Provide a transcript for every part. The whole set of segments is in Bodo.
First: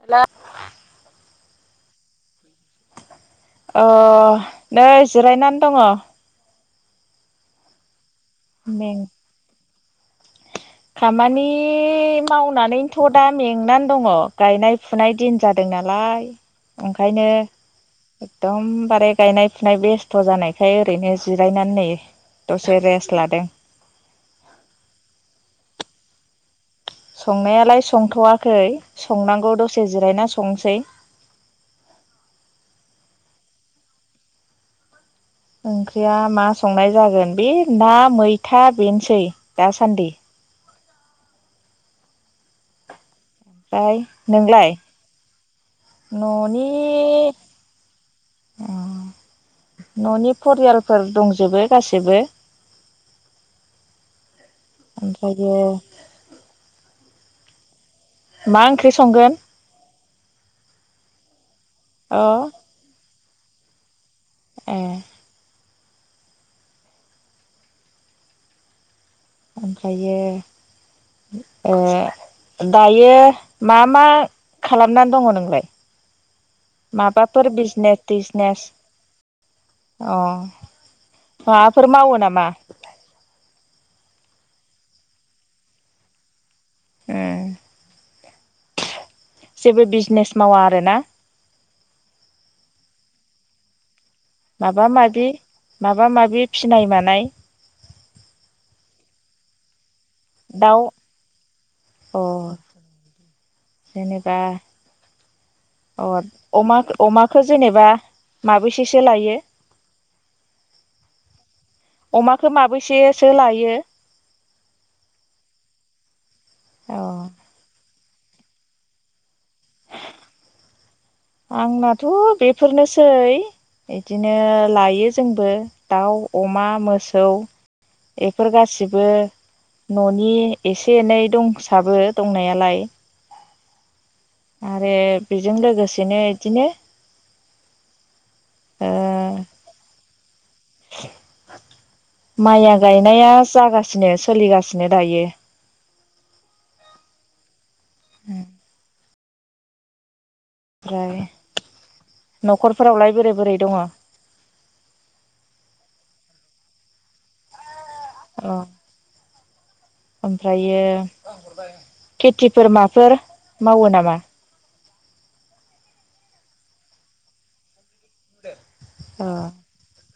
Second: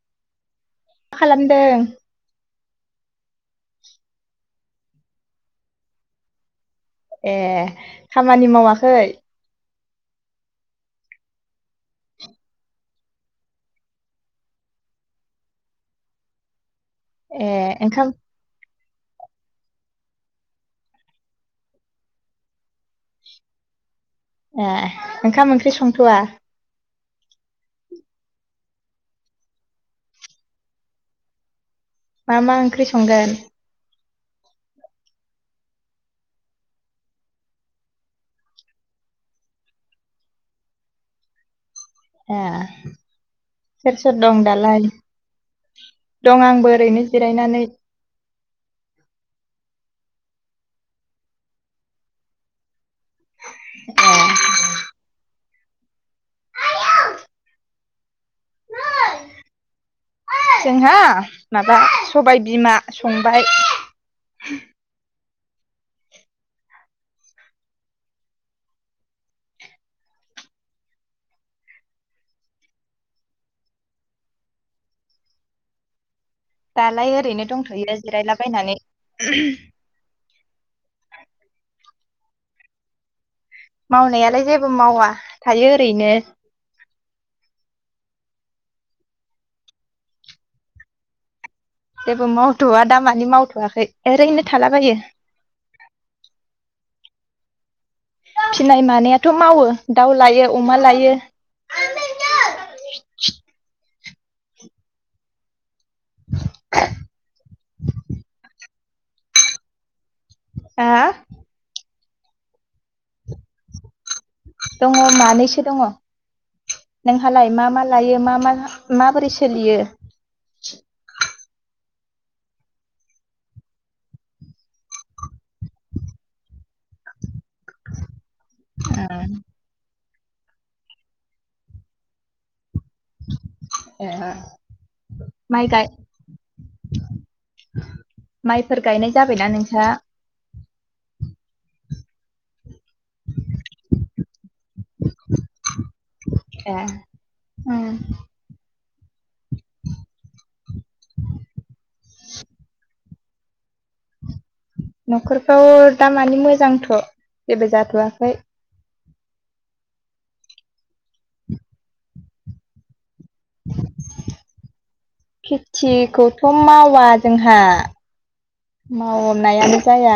हेलाौ मा खालामदों अ नै जिरायनानै दङ ए खामानि में मावाखै खामानि मावनानैनोथ' दा मेंनानै दङ गायनाय फुनाय दिन जादों नालाय ओंखायनो ए ओंखाम एकदम बाराय गायनाय फुनाय बेस्थ' जानायखाय ओरैनो जिरायनानै नै दसे रेस्ट लादों ए ओंखाम ओंख्रि संथ'वा संनायालाय संथ'वाखै संनांगौ दसे जिरायना संनोसै मा मा ओंख्रि संगोन ओंख्रिया मा संनाय जागोन बे ना मैथा बेनोसै दासान्दि ए सोर ओमफ्राय सोर दं नोंलाय दालाय दं आंबो ओरैनो जिरायनानै अ न'नि फरियालफोर दंजोबो गासिबो ए नंथारगौ मा ओंख्रि संगोन जोंहा माबा अ सबाय बिमा संबाय ए ओमफ्रायो ओ दायो मा मा खालामनानै दङ नोंलाय दालाय ओरैनो माबाफोर दंथ'यो बिजनेस थिजनेस जिरायलाबायनानै अ माबाफोर मावो नामा? मावनायालाय जेबो मावा थायो ओरैनो ओम जेबो बिजनेस मावा आरोना जेबो मावथ'आ दामानि मावथ'आखै माबा माबि माबा माबि फिनाय मानाय फिनाय मानायाथ' मावो दाउ लायो अमा दाउ लायो अ जेनेबा अ अमा अमाखौ जेनेबा माबैसेसो लायो। हो अमाखौ माबेैसेसो लायो दङ मानैसो दङ अ नोंहालाय मा मा लायो मा मा माबोरै सोलियो आंनाथ' बेफोरनोसै बिदिनो लायो जोंबो दाउ, अमा, मोसौ, बेफोर गासिबो न'नि एसे एनै दंसाबो दंनायालाय ए आरो बेजों माइ गाय लोगोसेनो बिदिनो माइफोर गायनाय जाबायना नोंस्रा माइया गायनाया जागासिनो सोलिगासिनो दायो ए उम ओमफ्राय न'खरफोरावलाय बोरै बोरै दङ न'खरफ्राव दामानि मोजांथ' जेबो जाथ'वाखै ओमफ्रायो खेथिफोर माफोर मावो नामा खेथिखौथ' मावा जोंहा अ मावनायानो जाया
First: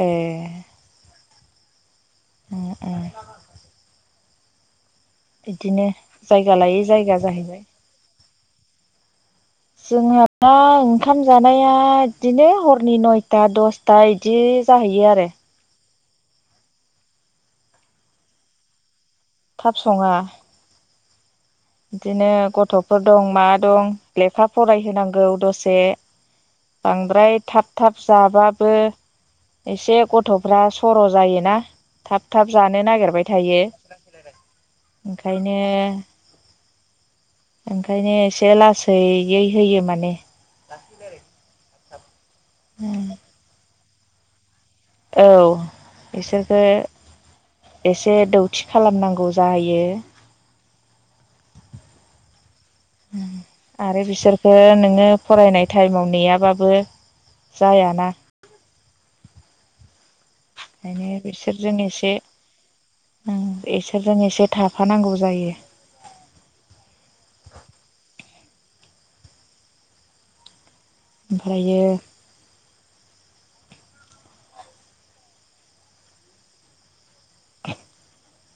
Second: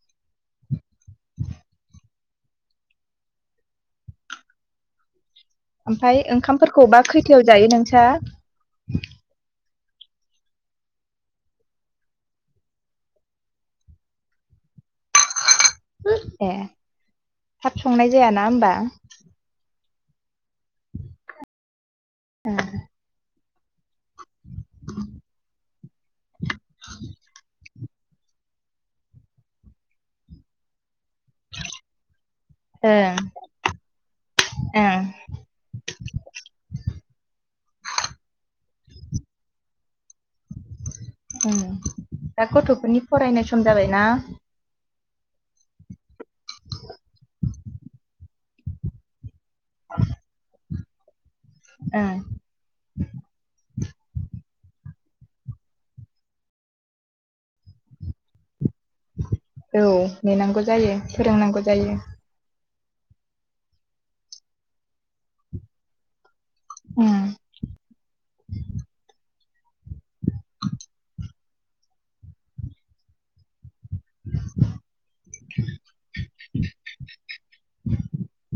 ए [inaudible] ए ए ओमफ्राय जायगा लायै ओंखामफोरखौबा जायगा खैथायाव जाहैबाय जायो नोंस्रा जोंहा दा ओंखाम जानाया बिदिनो हरनि नयथा दसथा इदि जाहैयो आरो ए थाब संनाय जायाना? होमबा थाब सङा बिदिनो गथ'फोर दं मा दं लेखा फरायहोनांगौ दसे बांद्राय थाब थाब जाबाबो एसे गथ'फ्रा स'र' जायोना थाब थाब जानो ओं नागिरबाय थायो ओं ओंखायनो ओंखायनो एसे लासैयै होयो माने उम दा गथ'फोरनि फरायनाय सम जाबायना औ बिसोरखो एसे दौथि खालामनांगौ जायो ओं आरो बिसोरखौ नोङो फरायनाय टाइमाव नेयाबाबो जायाना औ नेनांगौ जायो। ओंखायनो फोरोंनांगौ जायो। एसे बिसोरजों एसे थाफानांगौ जायो उम ओमफ्रायो [inaudible]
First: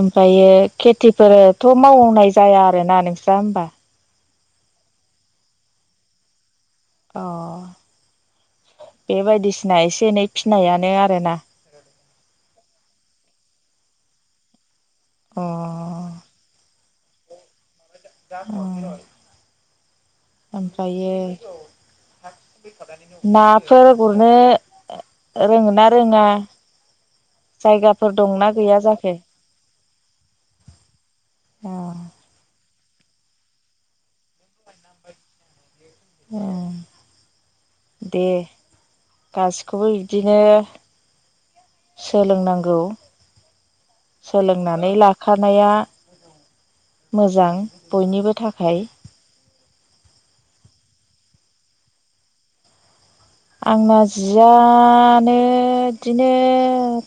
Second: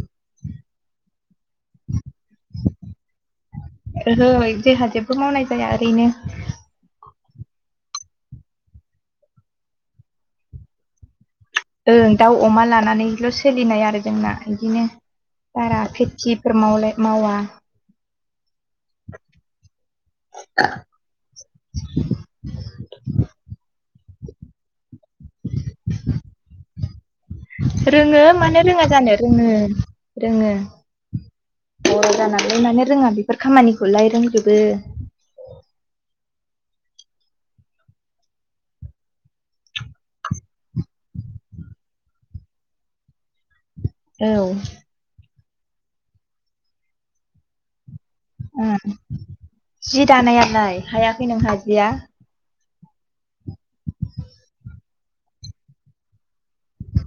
ओमफ्रायो खेथिफोरथ' मावनाय जाया आरोना नोंस्रा होमबा? ओहो जोंहा जेबो मावनाय जाया ओरैनो अ बे बायदिसिना एसे एनै फिनायानो आरोना ओं दाउ अमा लानानैल' सोलिनाय आरो जोंना बिदिनो। अ बारा खेथिफोर मावलाय मावा ओमफ्रायो नाफोर गुरनो रोंङोना रोङा जायगाफोर रोङो दंना मानो गैया रोङा जाखो जानो रोङो रोङो अ बर' जानानैलाय मानो रोङा बेफोर खामानिखौलाय रोंजोबो अ दे गासिखौबो बिदिनो सोलोंनांगौ औ सोलोंनानै लाखानाया मोजां बयनिबो उम थाखाय जि दानायालाय हायाखै नोंहा जिया आंना जिया मानो बिदिनो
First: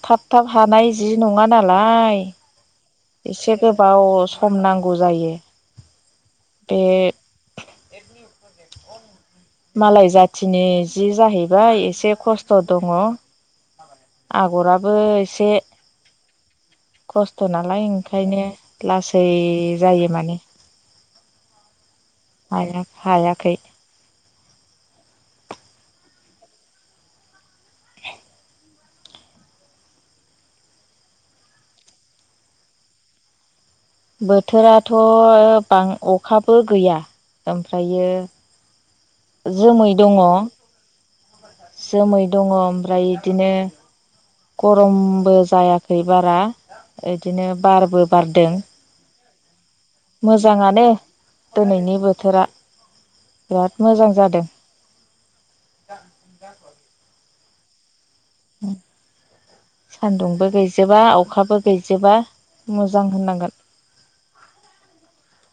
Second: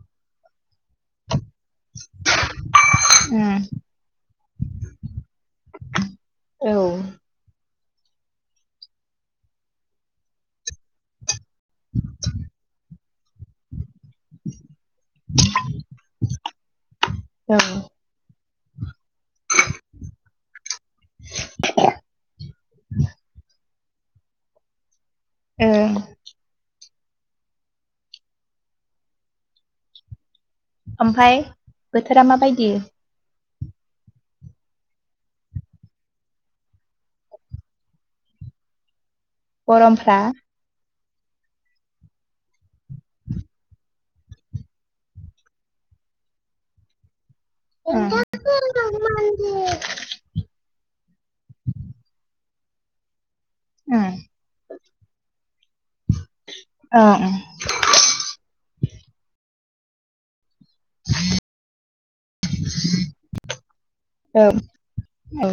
थाब थाब हानाय जि नङाना लाय उम एसे गोबाव सम नांगौ जायो औ बे मालाय जाथिनि जि जाहैबाय एसे खस्थ' दंङ आगराबो एसे खस्थ' औ नालाय ओंखायनो लासै जायो माने हाया हाखै ओ ओमफ्राय बोथोरा माबायदि बोथोराथ' बां अखाबो गैया ओमफ्रायो [inaudible] जोमै दंङ गरमफ्रा जोमै दङ ओमफ्राय बिदिनो गरमबो जायाखै बारा इदिनो उम बारबो बारदों उम मोजांङानो दिनैनि बोथोरा बिराद ओं मोजां जादों ओं सान्दुं बो गै जोबा अखाबो गैजोबा मोजां होननांगोन औ औ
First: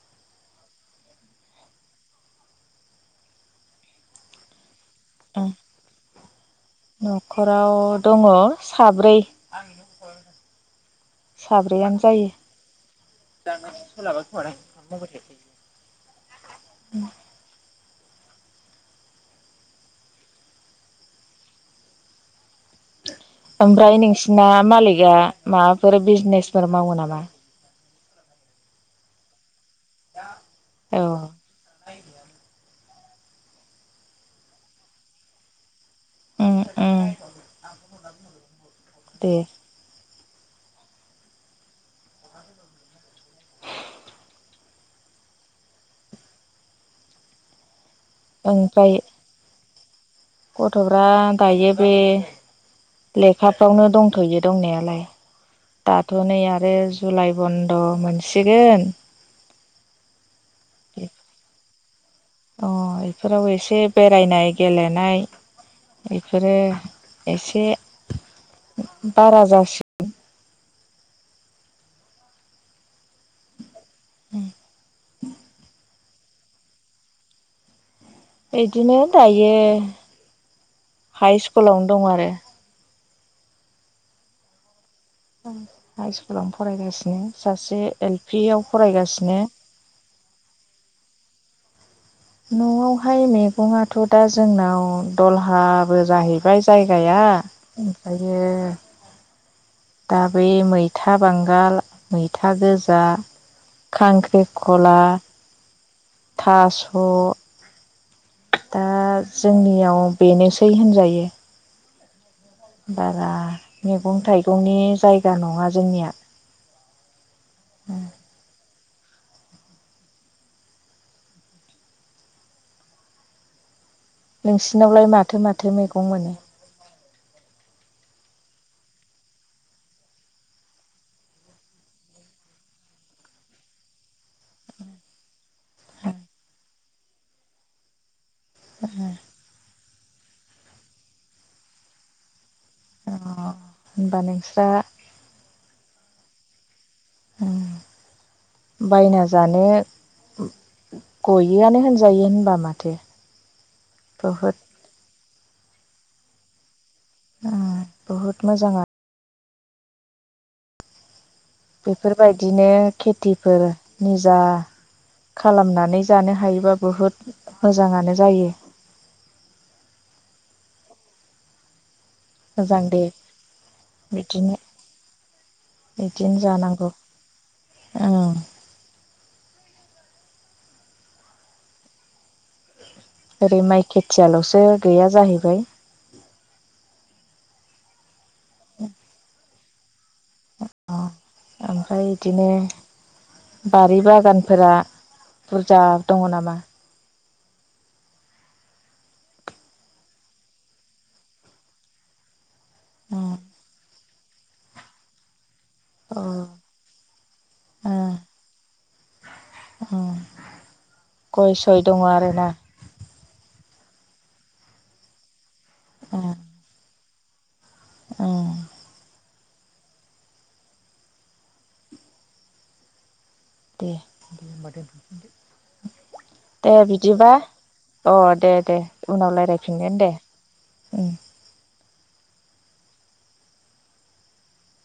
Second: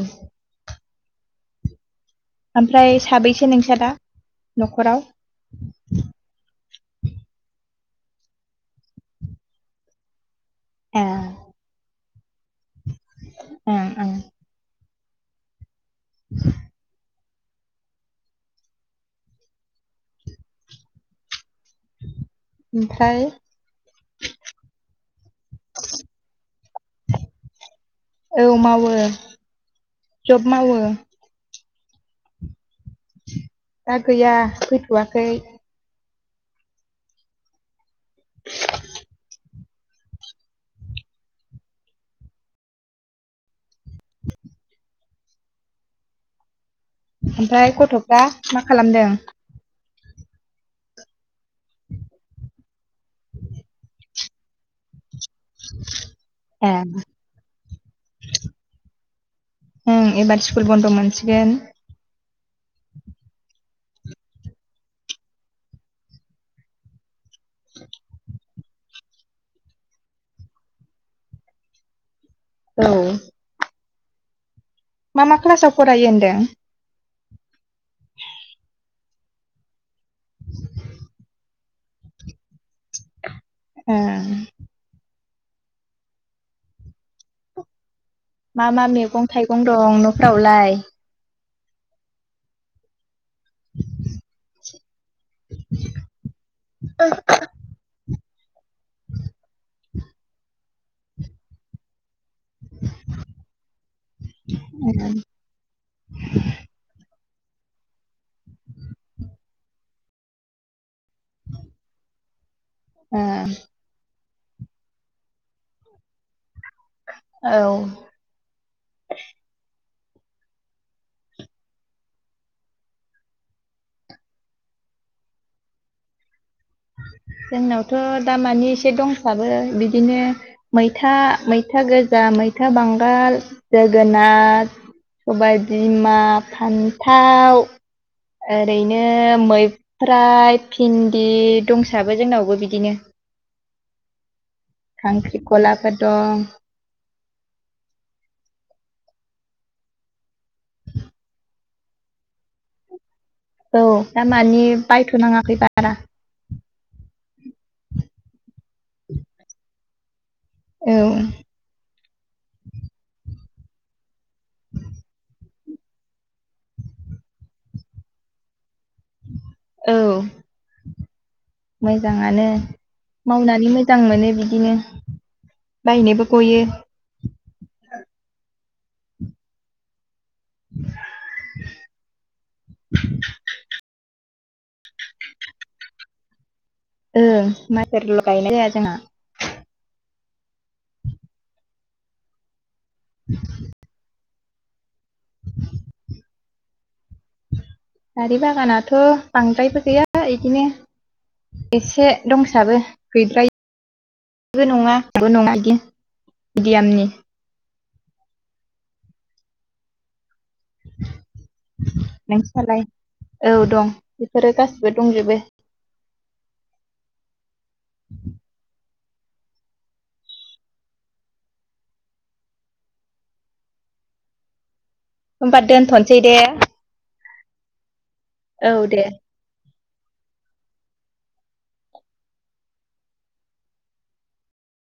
ओमफ्राय साबैसे नोंस्रा दा न'खराव उम न'खराव दङ साब्रै आं ए ओं साब्रैयनो जायो दा ओं सोलाब [unintelligible] [inaudible] [inaudible] ओमफ्राय ओमफ्राय नोंसिना मालिगा माबाफोर बिजनेसफोर मावो नामा औ माववो जब माववो औ [inaudible] दा गैया फैथ'वाखै ओम ओम दे ओमफ्राय गथ'फ्रा मा ओमफ्राय खालामदों गथ'फ्रा दायो बे लेखाफ्रावनो दंथ'यो दंनायालाय दाथ' नै ए आरो जुलाइ बन्द' मोनसिगोन होम एबार स्कुल बन्द' मोनसिगोन अ बेफोराव एसे बेरायनाय गेलेनाय बेफोरो एसे बारा जासिगोन औ [inaudible] मा मा क्लासाव फरायो होनदों बिदिनो दायो हाइ स्कुलावनो दं आरो ओ हाइ सकुलावनो फरायगासिनो सासे एल पि आव मा मा मैगं फरायगासिनो थाइगं दं न'फोरावलाय न'आव है मैगंआथ' दा जोंनाव दलहाबो जाहैबाय जायगाया ओमफ्राय [unintelligible] दा बै मैथा बांगाल मैथा गोजा खांख्रिखला थास' दा जोंनियाव बेनोसै होनजायो बारा ओं मैगं थाइगंनि जायगा नङा जोंनिया औ नोंसिनावलाय माथो माथो मैगं मोनो [unintelligible] जोंनावथ' दाामाने एसे दंसाबो बिदिनो मैथा मैथा गोजाम मैथा बांगाल जोगोनार सबाय बिमा फान्थाव ओरैनो मै ओमफ्राय भिन्दि दंसाबो जोंनावबो बिदि बिदिनो होनबा नोंस्रा खांख्रिखलाफोर दं बायना जानो गयोआनो होनजायो होनबा माथो औ दा बहुद मानि बायथ'नाङाखै बारा बहुत मोजांआ औ बेफोरबायदिनो खेथिफोर निजा खालामनानै जानो हायोबा बुहुद मोजाङानो जायो। औ मोजाङानो मोजां दे मावनानै मोजां मोनो बिदिनो बायनोबो गयो औ [unintelligible] ओरै माइ खेथियाल'सो गैया जाहैबाय म मायब्रा ल गायनाय जाया जोंहा ओमफ्राय बिदिनो बारि बागान फोरा बुरजा दङ' नामा बारि बागानाथ' बांद्रायबो गैया बिदिनो एसे दंसाबो उम गैद्रायिबो नङा बो नङा मिदियेमनि अ अ गयसय दंङ' आरोना नोंसिनालाय औ दं बेफोरो गासिबो दंजोबो। अ अ दे होमबा दोनथ'नोसै [unintelligible] दे बिदिबा अ दे दे उनाव रायलाय फिनगोन दे उम